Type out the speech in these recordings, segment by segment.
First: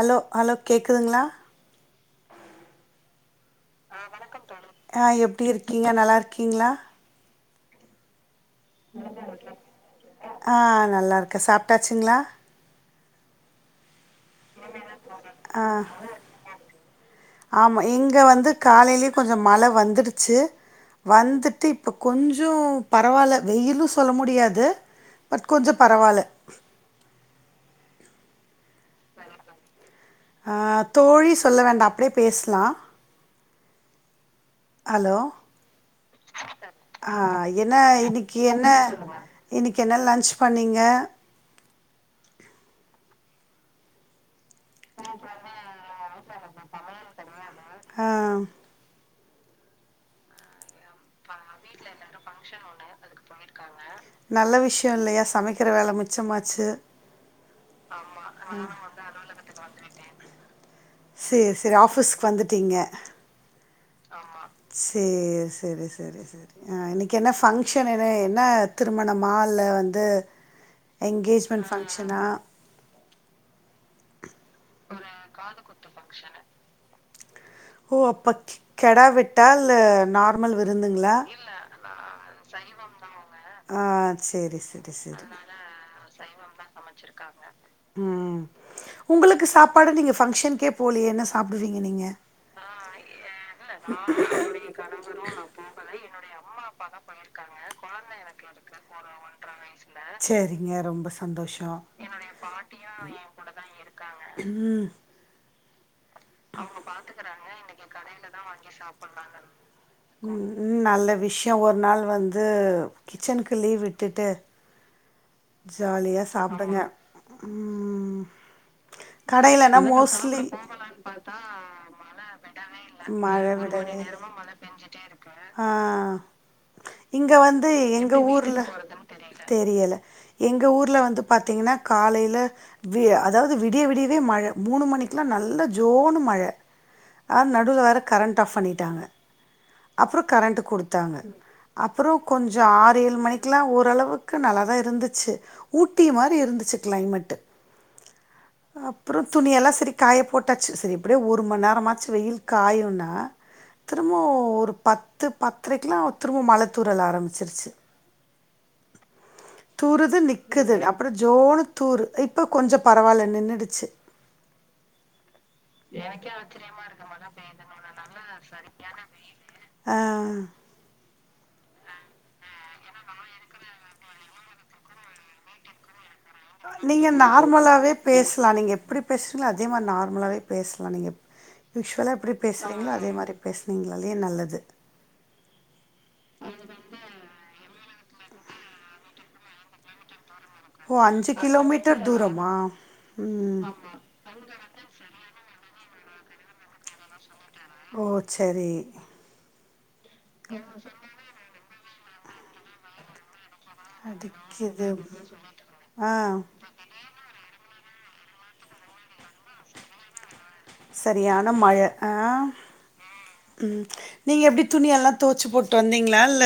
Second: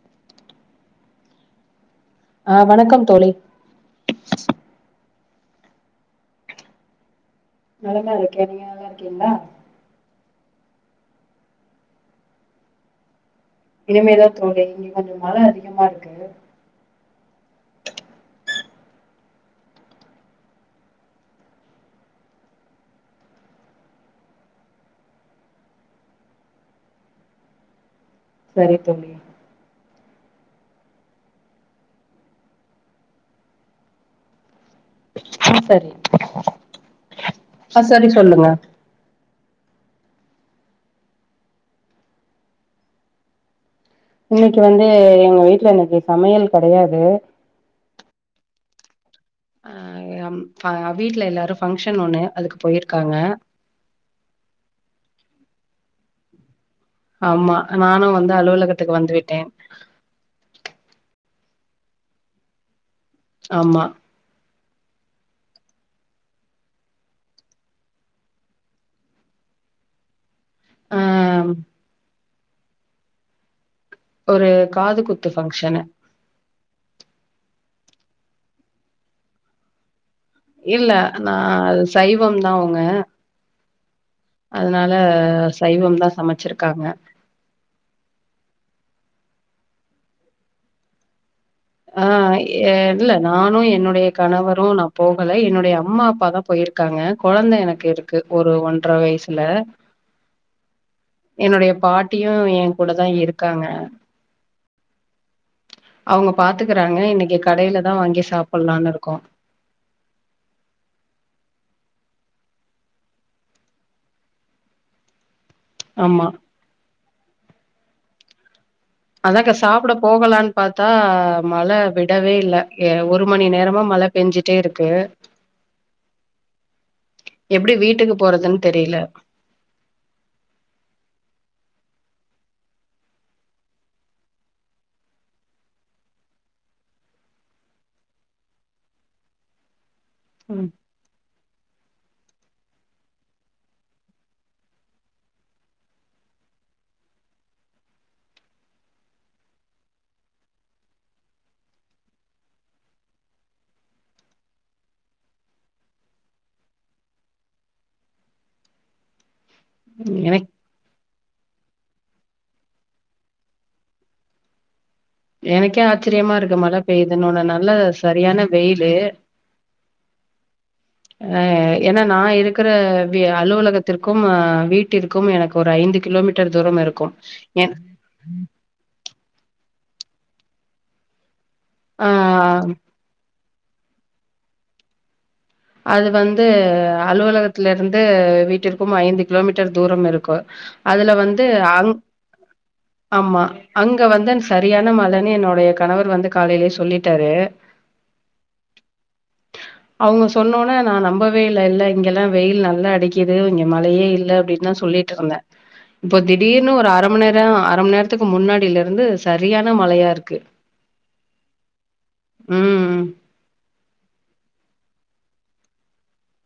Hello hello கேக்குதுங்ளா ஆ வணக்கம் தோழி ஆ எப்படி இருக்கீங்க நல்லாருக்கீங்களா நலமா இருக் ஆ நல்லா இருக்கே சாப்ட்டாச்சுங்களா இனிமேதா தோழி இங்க கொஞ்சோ மழ அதிகமா இருக்கு ஆமா இங்க வந்து காலையிலயே கொஞ்சோ மழ வந்துடுச்சு வந்துட்டு இப்போ கொஞ்சோ பரவாயில்ல வெயிலு சொல்ல முடியாது பட் கொஞ்சோ பரவால்ல சரி தோழி ஆ தோழி சொல்ல வேண்டா அப்டியே பேசலா ஹலோ ஆ சரி ஆ என்ன ஆ சரி இன்னைக்கி சொல்லுங்க என்ன இன்னைக்கி என்ன லன்ச் பண்ணிங்க இன்னைக்கு வந்து எங்க வீட்டுல இன்னைக்கு சமையல் கெடையாது அ ம் ஆ ம் வீட்டுல எல்லாரு ஃபங்ஷ நல்ல விஷயோ இல்லயா சமைக்க இருக்குற வேல மிச்சமாச்சு ஆமா நானு வந்து அலுவலகத்துக்கு வந்து விட்டேன் சேர் சேரி ஆஃபீஸ்க்கு வந்துட்டீங்க ஆமா சேர் சரி சரி சரி ஆ இன்னைக்கி என்ன பங்க்ஷன் என்ன என்ன திருமணமா இல்ல வந்து ஆ எங்கேஜ்மெண்ட் ஃபங்ஷனா ஒரு காது குத்து ஃபங்ஷனு ஓ அப்பக் கெ கெடா வெட்டா இல்ல நான் இல்ல நா சைவம்தா அவுங்க ஆ சேரி, சேரி, அதனால சேரி. சைவம்தா சமைச்சுருக்காங்க ம். உங்களுக்கு சாப்பாடு நீங்க ஃபங்ஷன்கே போலையே என்ன சொ சாப்டுவீங்க நீங்க ஏ இல்ல நானும் என்னுடைய கணவரும் நா போகல என்னுடைய அம்மா அப்பாதா போயிருக்காங்க கொழந்த எனக்கு இருக்கு ஒரு ஒன்றர வயசுல சேரிங்க ரொம்ப சந்தோஷோ. என்னுடைய பாட்டியும் ஏ கூடதா இருக்காங்க அவங்க பாத்துக்கறாங்க இன்னைக்கு கடையில தான் வாங்கி சாப்பிடலான்னு இருக்கோம் உம் நல்ல விஷயோ ஒரு நாள் வந்து கிச்சன்க்கு லீவ் விட்டுட்டு ஜாலியா ஆமா சாப்டுங்க உம் ம் அதாங்க கடைலனா சாப்பிட மோஸ்ட்லி போகலான்னு பாத்தா மழ விடவே இல்ல எ ஒரு மழ மணி நேரமா விடவே மழ ஒரு மணி விடவே இல்ல பேஞ்சிட்டே இருக்கு ஆ இங்க வந்து எப்டி எங்க வீட்டுக்கு ஊர்ல போறதுன் தெரியல தெரியல எங்க ஊர்ல வந்து பாத்தீங்கன்னா காலைல வி அதாவது விடிய விடியவே மழ மூணு மணிக்கெலாம் நல்ல ஜோனு மழ அ நடுவ்ல வேறு கரண்ட் ஆஃப் பண்ணிட்டாங்க அப்றம் கரண்ட்டு ம் குடுத்தாங்க அப்பறம் கொஞ்ச ஆறு ஏழு மணிக்கெலாம் ஓரளவுக்கு நல்லா தான் இருந்து ச்சு ஊட்டி மாரி இருந்துச்சு கிளைமேட்டு அப்பறம் துணில்லாம் சரி காய போட்டாச்சு சரி எப்டியோ ஒரு மண் நேரமாச்சு வெயில் காயுன்னா திருமோ ஒரு பத்து பத்தரைக்கலாம் திருமோ மழ தூறல் ஆரம்பிச்சிருச்சு தூறுது எனக் நி்க்குது அப்புறம் ஜோனுு தூறு இப்போ கொஞ்ச பரவால்ல நின்னுடுச்சு எனக்கே ஆச்சரியமா இருக்கு மழ பெய்யுதுன்னுன்னு நல்லா சரியான வெயிலு அ ஏன்னா நான் இருக்கற வி அலுவலகத்திற்கும் வீட்டிற்கும் எனக்கு ஒரு ஐந்து கிலோமீட்டர் தூரம் நீங்க இருக்கும் என் நார்மலாவே பேஸ்லாம் நீங்க எப்படி பேசஸ்றீகளோ அதே மாரி நார் நம்ளாலே பேசலாம் நீங்க ஆ யூஸ்வலா எப்டி பேசுவாங்களோ அதே மாரி பேசனிங்களாலே நல்லது அது வந்து அலுவலகத்ல இருந்து வீட்டிற்கும் ஐந்து கிலோமீட்டர் தூரம் இருக்கு ஓ அதுல அஞ்சு வந்து ஆங் கிலோமீட்டர் தூரமா ஆமா ம் அங்க வந்து அந் சரியான மழனே என்னோட டைய கணவர் வந்து காலயிலயே சொல்லிட்டாரு ஓ செரி அவுங் சொன்னவுனே நா நம்பவே இல்லல இங்கெல்லா வெயில் நல்லா அடிக்குது மழையே இல்ல அப்டின்தா அடிக்கிது சொல்லிட்டு இருந்தேன் ஆ இப்போ திடீர்னு ஒரு அரை மணி நேரம் அர மண் நேரத்துக்கு முன்னாடியில இருந்து சரியான மழையா இருக்கு சரியான மழ ஆஹ் ம் உம் நீங்க எப்டி துணிெ எல்லா தோய்ச்சு போட்டு வந்தீங்களா இல்ல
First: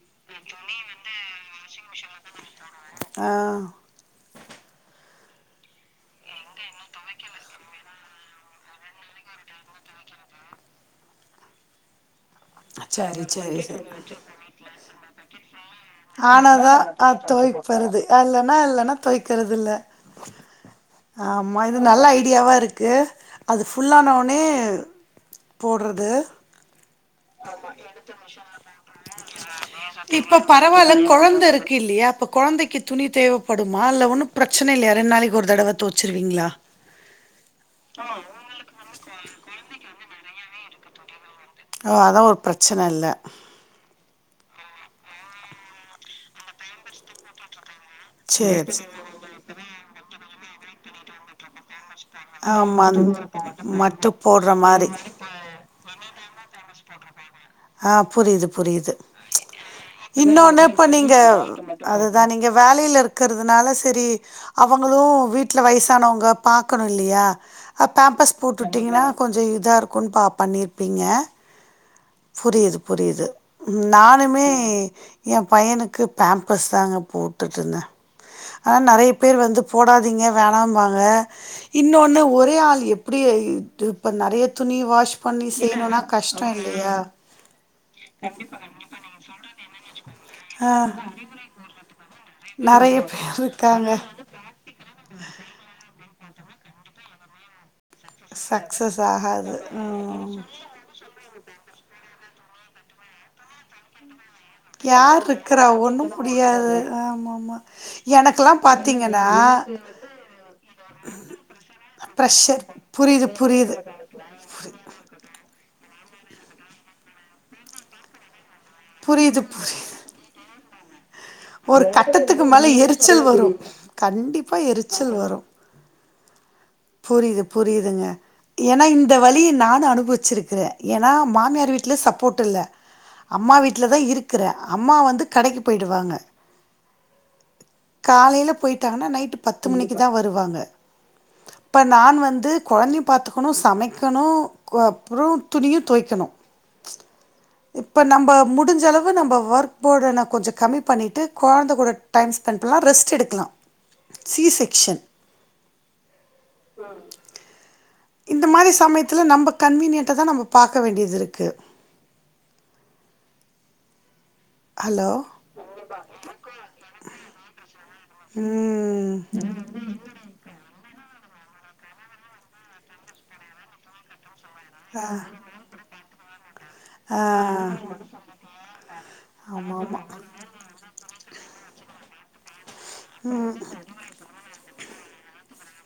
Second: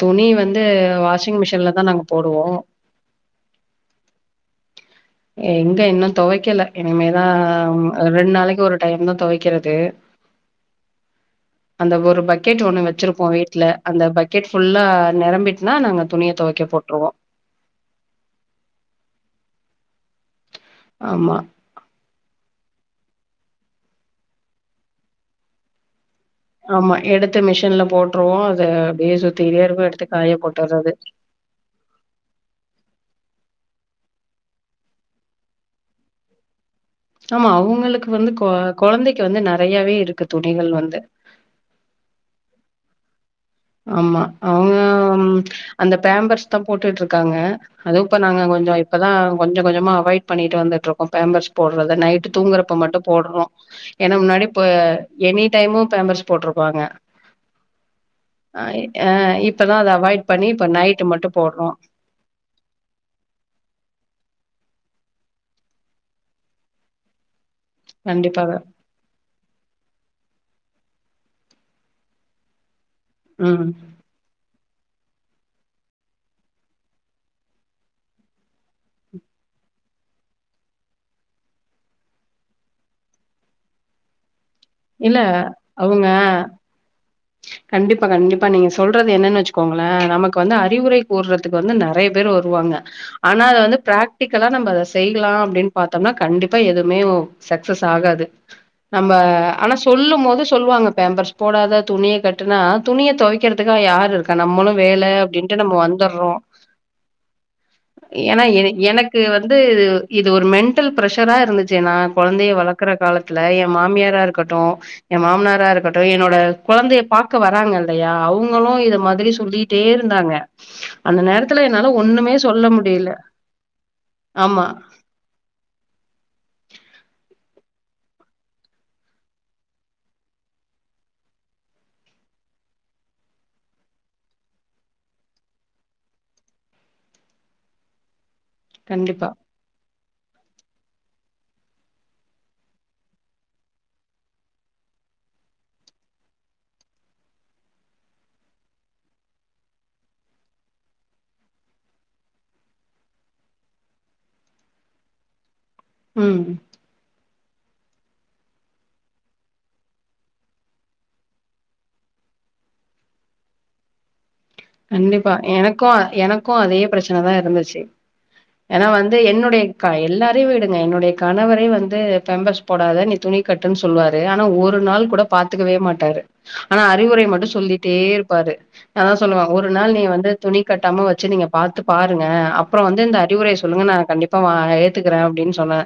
துணி வந்து வாஷிங் மிஷின் இதுலதா நாங்க போடுவோம் ஆஹ் எங்க இன்னு தொவைக்கல இனிமேதா ரெண் நாளைக்கி ஒரு டைம்தா தொவைக்கறது அந்த ஒரு பக் சரி சரி [inaudible] ஃபுல்லா நிரம்பிட்டுனா நாங்க துணிய துவைக்க ஆனாதா போட்டுருவோம் ஆஹ் தொவைக்கறது அல்லனா இல்லனா தொவைக்கறது இல்ல ஆமா இது நல்ல ஐடியாவா இருக் அது ஃபுல்லானவுட்னே போட்றது ஆமா எடுத்து மிஷின்ல போட்டுருவோம் அது அப்டியே சுத்திட்டே இருக்கும் எடுத்து காய இப்ப போட்டுறது பரவால கொழந்த இருக்கு இல்லியா அப்ப கொழந்தைக்கு துணி தேவப் படு மால்ல ஒன்னு பிரச்சனையே இல்லையா ரெண் நாளைக்கு ஒரு தடவ தொவுச்சுருவீங்களா ஆமா அவுங்ளுக்கு வந்து கொ கொழந்தைக்கு வந்து நெறையாவே இருக்கு தோ நீங்கள் வந்து அதா அதா ஒரு பிரச்சன இல்ல ஆமா அவங்க அந்த பேம்பர்ஸ்தா போட்டுட்டு இருக்காங்க அதுவு இப்ப நாங்க கொஞ்ஜோ சேரி இப்பதா கொஞ்ஜ கொஞ்ஜமா அவாய்ட் பண்ணிட்டு வந்துட்டுருக் பேம்பர்ஸ் போட் அதா தா நைட்டு தூங்குறப்ப ஆமா மட்டு போடனு மட்டு ஏன்னா முன்னாடி போடுற இப்ப மாரி எனிடைமு பேம்பர்ஸ் போட்ருப்பாங்க ஆப் புரியுது அ புரியுது அ இப்பதா அத அவாய்ட் பண்ணி இன்னொன்னு இப்ப நைட்டு நீங்க மட்டு போட்றோ அதுதா நீங்க வேலயில இருக்கிறதுனால சரி அவுங்களும் வீட்டில வயசானவங்க பாக்கணும் இல்லியா ஆ பேம்பர்ஸ் கண்டிப்பாக போட்டுட்டிங்ன்னா கொஞ்ஜோ இதா இருக்குனு பாப் பண்ணியிருப்பீங்க புரியுது புரியுது ம் நானுமே ஏ பையனுக்கு பேம்பரஸ் தாங்க போட்டுட்ருந்தே ஆனா நெறைய பேர் வந்து போடாதீங்க வேணாம்பாங்க இன்னொன்னு ஒரே ஆள் எப்டி இதுப்பண் நறையத் துணி வாஷ் இல்ல பண்ணி செய்யணுனா அவங்க கஷ்டோ இல்லையா கண்டிப்பா கண்டிப்பா நீங்க சொல்றது என்னன்னு வச்சுக்கோங்களேன் நமக்கு வந்து ஆ அறிவுரை கூறதுக்கு வந்து நறைய வருவாங்க நெறைய பேர் ஆனா அத வந்து இருக்காங்க பிராக்டிகலா நம்ம அத செய்யலாம் அப்டின்னு பாத்த ம்னா கண்டிப்பா எதுவுமே சக்த சக்சஸ் ஆகாது சக்சஸ் ஆகாது நம்ம சொல்லும் ம் போது சொல்லுவாங்க பேம்ப பர்ஸ் போடாத துணியை கட்டினா துணியை துவைக்கிறதுக்காக யாரு இருக்கு நம்மளும் வேலை யார் அப்படின் இருக்கிறா நம்ம ஒன்னு வந்துடுறோம் முடியாது ஆமாமா ஏனா எனக்கெல்லா எனக்கு பாத்தீங்கன்னா வந்து இது ஒரு மெண்டல் பிரஸர் ஆ இருந்துச்சு நா கொழந்தையை ப்ரெஷர் வளக்குற புரியுது காலத்துல என் புரியுது மாமியாரா இரு ட்ட என் மாமனார் இருக்கட்டும் என்னோட கொழந்தைய பாக்க வராங்க இல்லையா அவுங்க ங்களும் இத மாதிரி புரியுது சொல்லிட்டே புரியுது இருந்தாங்க அந்த நேரத்துல ஒரு என்னால ஒண்ணுமே கட்டத்துக்கு சொல்ல மேல முடியல எரிச்சல் வரும் கண்டிப்பா ஆமா எரிச்சல் வரும் புரியுது புரியுதுங்க ஏனா இந்த வழிய நானு அனுபவிச்சிருக்கிரேன் எனா மாமியார் வீட்ல சப்போ்ட் இல்ல அம்மா வீட்டல தான் இருக்கிற அம்மா வந்து கடைக்கு போயிடுவாங்க காலையில போயிட்டாங்கா கண்டிப்பா நைட் பத்து மணிக்கு தான் வருவாங்க இப்போ நான் வந்து கொழந்தையும் பாத்துக்கணும் சமைக்கணும் அப்பறம் துணியும் துவைக்கணும் இப்போ நம்ம முடிஞ்சளவு நம்ம ஒர்க் போர்ட நா கொஞ்சம் கம்மி பண்ணிட்டு கொழந்த கூட டைம் ஸ்பெண்ட் பண்றே ரெஸ்ட் எடுக்கலாம் சி செக்க்ஷன் ம் இந்த மாதிரி சமயத்துல நம்ம கன்வீனியன்டா தான் நம்ம பாக்க வேண்டியது இருக்கு ஹலோ கண்டிப்பா எனக்கும் எனக்கும் அதே பிரச்சனைதான் இருந்துச்சு ஏன்னா வந்து ம் என்னுடையக்கா எல்லாரையும் வடுங்க என்ன என்னுடைய கணவர வந்து பேம்பர்ஸ் போடாத நீ துணி கட்டுன்னு சொல்லுவாரு ஆனா ஒரு நாள் கூட பாத்துக்கவே மாட்டாரு ஆனா ஆ அறிவுரை மட்டும் சொல்லிட்டே இருப்பாரு அதான் ஒரு ஆமா நாள் ஆமா நீ வந்து துணி கட்டாம வச்சு நீங்க பாார்த்து பாருங்க அப்ப அப்புறம் வந்து இந்த அறிவுரை சொல்லுங்க நான் கண்டிப்ப எத் துக்கிறேன் அப்டின்னு சொன்ன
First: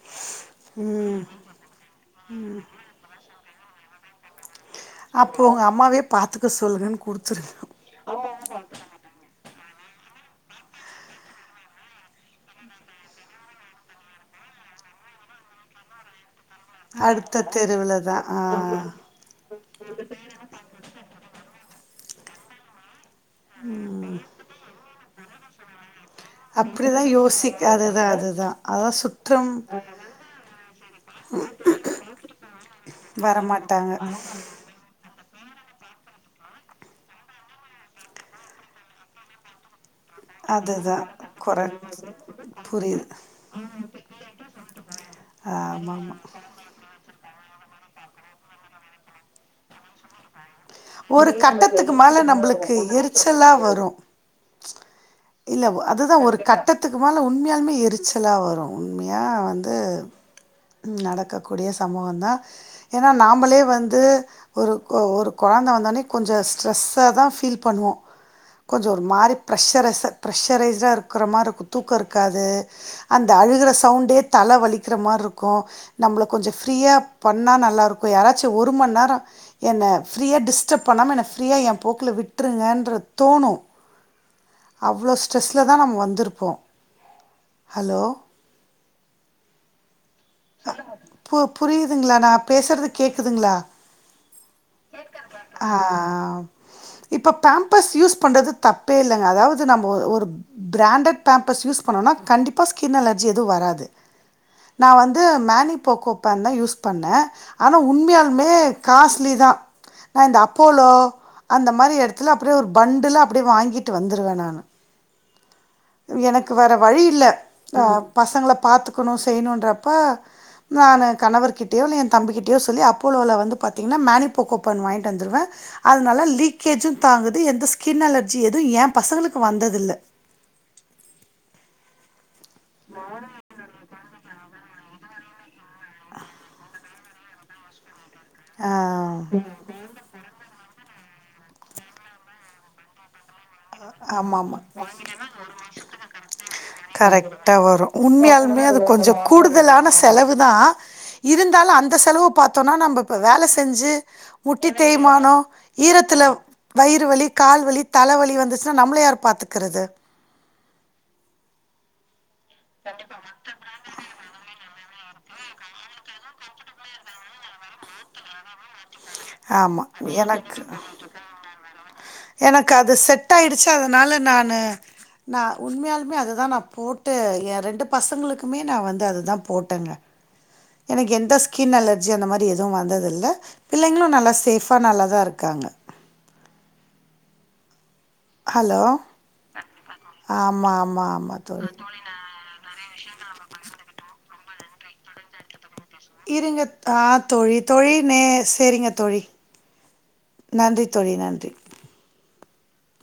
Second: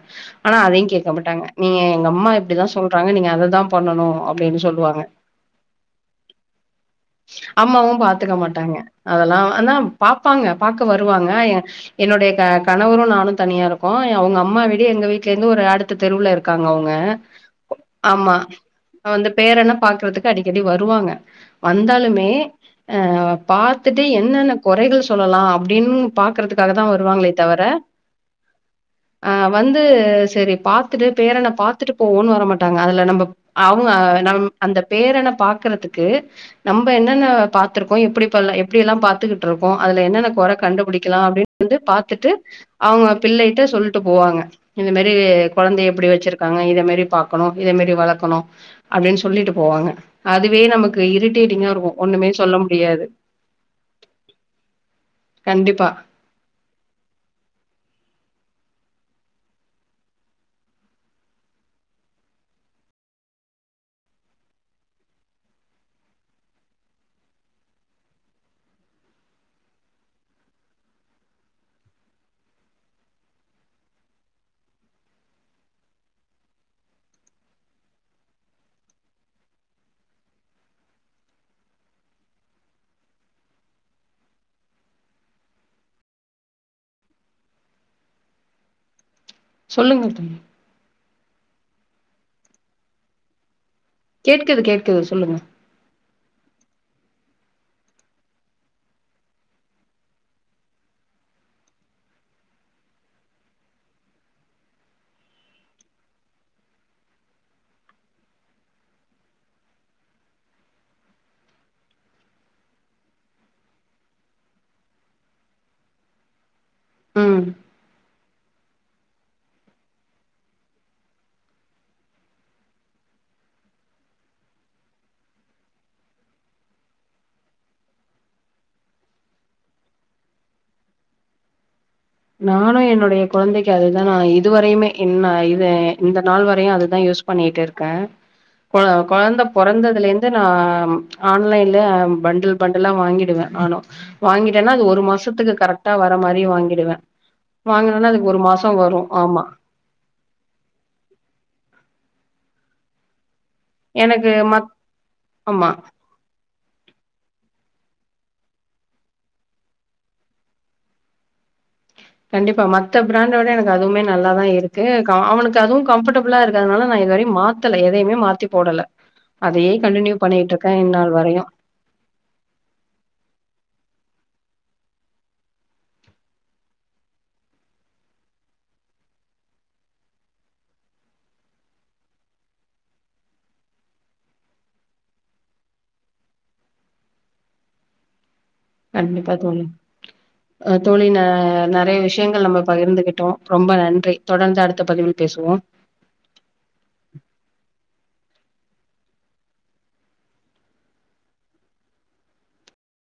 ஆனா அதையும் ம் கேட்கப்பட்டாங்க நீங்க எங்க அம்மா இப்படித்தான் சொல்றாங்க நீங்க அததான் பண்ணனும் அப்படின்னு சொல்லி அப்ப உங்க அம்மாவே பாத்துக்க சொல்லுன்னு குடுத்துருக்கணும் ஏத்துக்க மாட்டாங்க அதெல்லாம் ஆனா பார்பப்பாங்க பார்க்க வருவாங்க என்னுடைய க கணவரும் நானும் தனியா இருக்கும் அவங்க அம்மா விட எங்க வீட்ல இருந்து ஒரு அடுத்த தெருவுல இருக் காங்க அவங்க அடுத்த தெருவுல தா ஆமா ஆ வந்து பேரண பாக்குறதுக்கு அடிக்கடி வருவாங்க வந்தாலுமே அ பாத்துட்டு என்னென்ன கொறைகள் சொல்லலா அப்படின் பாக்கறதுக்காக தா அப்டிதா வருவாங்களே யோசிக் தவிர அதுதா அதுதா அதா சுற்றம் வந்து சரி பாத்துட்டு பேரன பாத்துட்டு போவோனு வர மாட்டாங்க அதுல நம்ப அவங்க வரமாட்டாங்க நம் அந்த பேரன பாக்குறதுக்கு நம்ப என்னன்ன பாத் த்துருக்கோம் எப்டி எப்டி எல்லாம் பாத்துகிட்டு இருக்கோ அதுல என்னென்ன கொற அதுதா கண்டுபிடிக்கலா கொற அப்டின்னு வந்து பாத்துட்டு புரியுது அவங்க பிள்ளயிட்ட சொல்லிட்டு போவாங்க இந்த மாரி கொழந்தைய எப்டி ஆமாமா வச்சுருக்காங்க இத மரி பாக்கணும் இத மாரி வள க்கணும் அப்படின் சொல்லிட்டு போவாங்க அதுவே நமக்கு ஒரு இரிட்டேட்டிங்கா இருக்கு கட்டத்துக்கு மேல ஒண்ணுமே சொல்ல நம்பளுக்கு முடியாது எரிச்சலா வரு இல்ல கண்டிப்பா அதுதா ஒரு கட்டத்துக்கு மேல உண்மையாலுமே எரிச்சலா வரும் உண்மையா வந்து நடக்கக்கூடிய சம்பவம் தான் ஏன்னா நாமளே வந்து ஒரு ஒரு கொழந்த வந்தோடனே கொஞ்ச ஸ்ட்ரெஸ்ஸாதா ஃபீல் பண்ணுவோ கொஞ்சம் ஒரு மாரி ப்ரெஷரைஸா ப்ரெஷரைஸ்டா இருக்குற மாரி இருக்கும் தூக்கம் இருக்காது அந்த அழுகிற சவுண்டே தல வலிக்கிற மாரி இருக்கும் நம்மளை கொஞ்சம் ஃப்ரீயாக பண்ணால் நல்லாயிருக்கும் யாராச்சும் ஒரு மணி நேரம் என்ன ஃப்ரீயா டிஸ்டர்ப் பண்ணாம என ஃப்ரீயா என் போக்குல விட்டுருங்கன்ற தோணு அவ்ளோ ஸ்ட்ரெஸ்ஸில தா நம்ம வந்திருப்போம் ஹலோ சொல்லுங்க தொழி பு புரியுதுங்களா நா பேசுறது கேக்குதுங்களா கேட்குது கேட்குது சொல்லுங்க இப்போ பேம்பர்ஸ் யூஸ் பண்றது தப்பே இல்லைங்க அதாவது நம்ம ஒரு பிராண்டட் பேம்பஸ் யூஸ் பண்ணோனா கண்டிப்பா ஸ்கின் அலர்ஜி எதுவும் வராது நான் வந் து மேனி போகோ பேன் தா யூஸ் பண்ண ஆன உண்மையாலுமே காஸ்லி தா அப்பலோ அந்த மாரி இடத்துல பண்டுலா அப்டியே வாங்கிட்டு வந்துருவ நானு க்கு வேற வழி இல்ல ம் ஆ பசங்கள பாத்துக்கணு செய்யணுன்ற அப்ப நானு கணவர்கிட்டயோ இல்ல என் தம்ப கிட்டயோ சொல்லி அப்போலோல வந்து பாத்தீங்கன்னா மேனிபோகோபன் வாங்கிட்டு வந்துடுவே அதனால லீக்கேஜும் தாங்குது எந்த ஸ்கின் அலர்ஜியும் எது என் பசங்களுக்கு வந்ததில்ல நானு என்னுடைய குழந்தைக்கு அது நா இதுவரையுமே இன்ன இது இந்த நாள் வரையும் அதுதா யூஸ் பண்ணிட்டு இருக்கே ஆ கொழ கொழந்த பொறந்ததுல இருந்து நா ஆன்லைன்ல பண்டல் பண்டல்லா வாங்கிடுவ ஆனோ ஆமா ஆமா வாங்கிட்டன்னா அது ஒரு மாசத்துக்கு கரெக்டா வர மாரி வாங்கிடுவ கரெக்டா வரும் உண்மையாலுமே அது கொஞ்ச ஆமா கூடுதலான செலவு தா இருந்தாலும் அந்த செலவு பாத்தோம்னா நம்ப இப்ப வேல செய் அஞ்சு எனக்கு மத் முட்டித் தேய்மானோ ஆமா ஈரத்தில வயிறு வலி கால்வலி தலவலி வந் சுனா நம்மள யார் பாத்துக்கறது கண்டிப்பா மத்த பிராண்ட விட எனக்கு அதுவுமே நல்லா தா இருக் அவனுக்கு அதுவும் கஃபர்டபிளா இருக்கதுனால நான் இதுவரையும் மாத்தல எதையுமே மாத்தி போடல அதையே ஆமா கண்டினியூ பண்ணிட்டு எனக்கு இருக்கே இந்நாள் வரையு எனக்கு அது செட் ஆயிடுச்சு அதனால நானு நா உண்மையாலுமே அததா நா போட்டு எ ரெண்டு பசங்களுக்குமே நா வந்து அதுதா போட்டங்க எனக்கு எந்தஸ்கின் அலர்ஜி அந்த மாரி எதுவு வந்ததில்ல பிள்ளைங்களு நல்ல சேஃபா நல்லா தா இருக்காங்க ஹலோ! கண்டிப்பா தோழி ஆமா, அ ஆமா, தோழி ஆமா தோழி. நறைய விஷயங்கள் நம்ம பகிர்ந்துகிட்டோம் ரொம்ப நன்றி தொடர்ந்து அடுத்த பதிவில் பேசுவோம் இருங்க ஆஹ் தோழி தோழி நே சரிங்க தோழி நன்றி தோழி நன்றி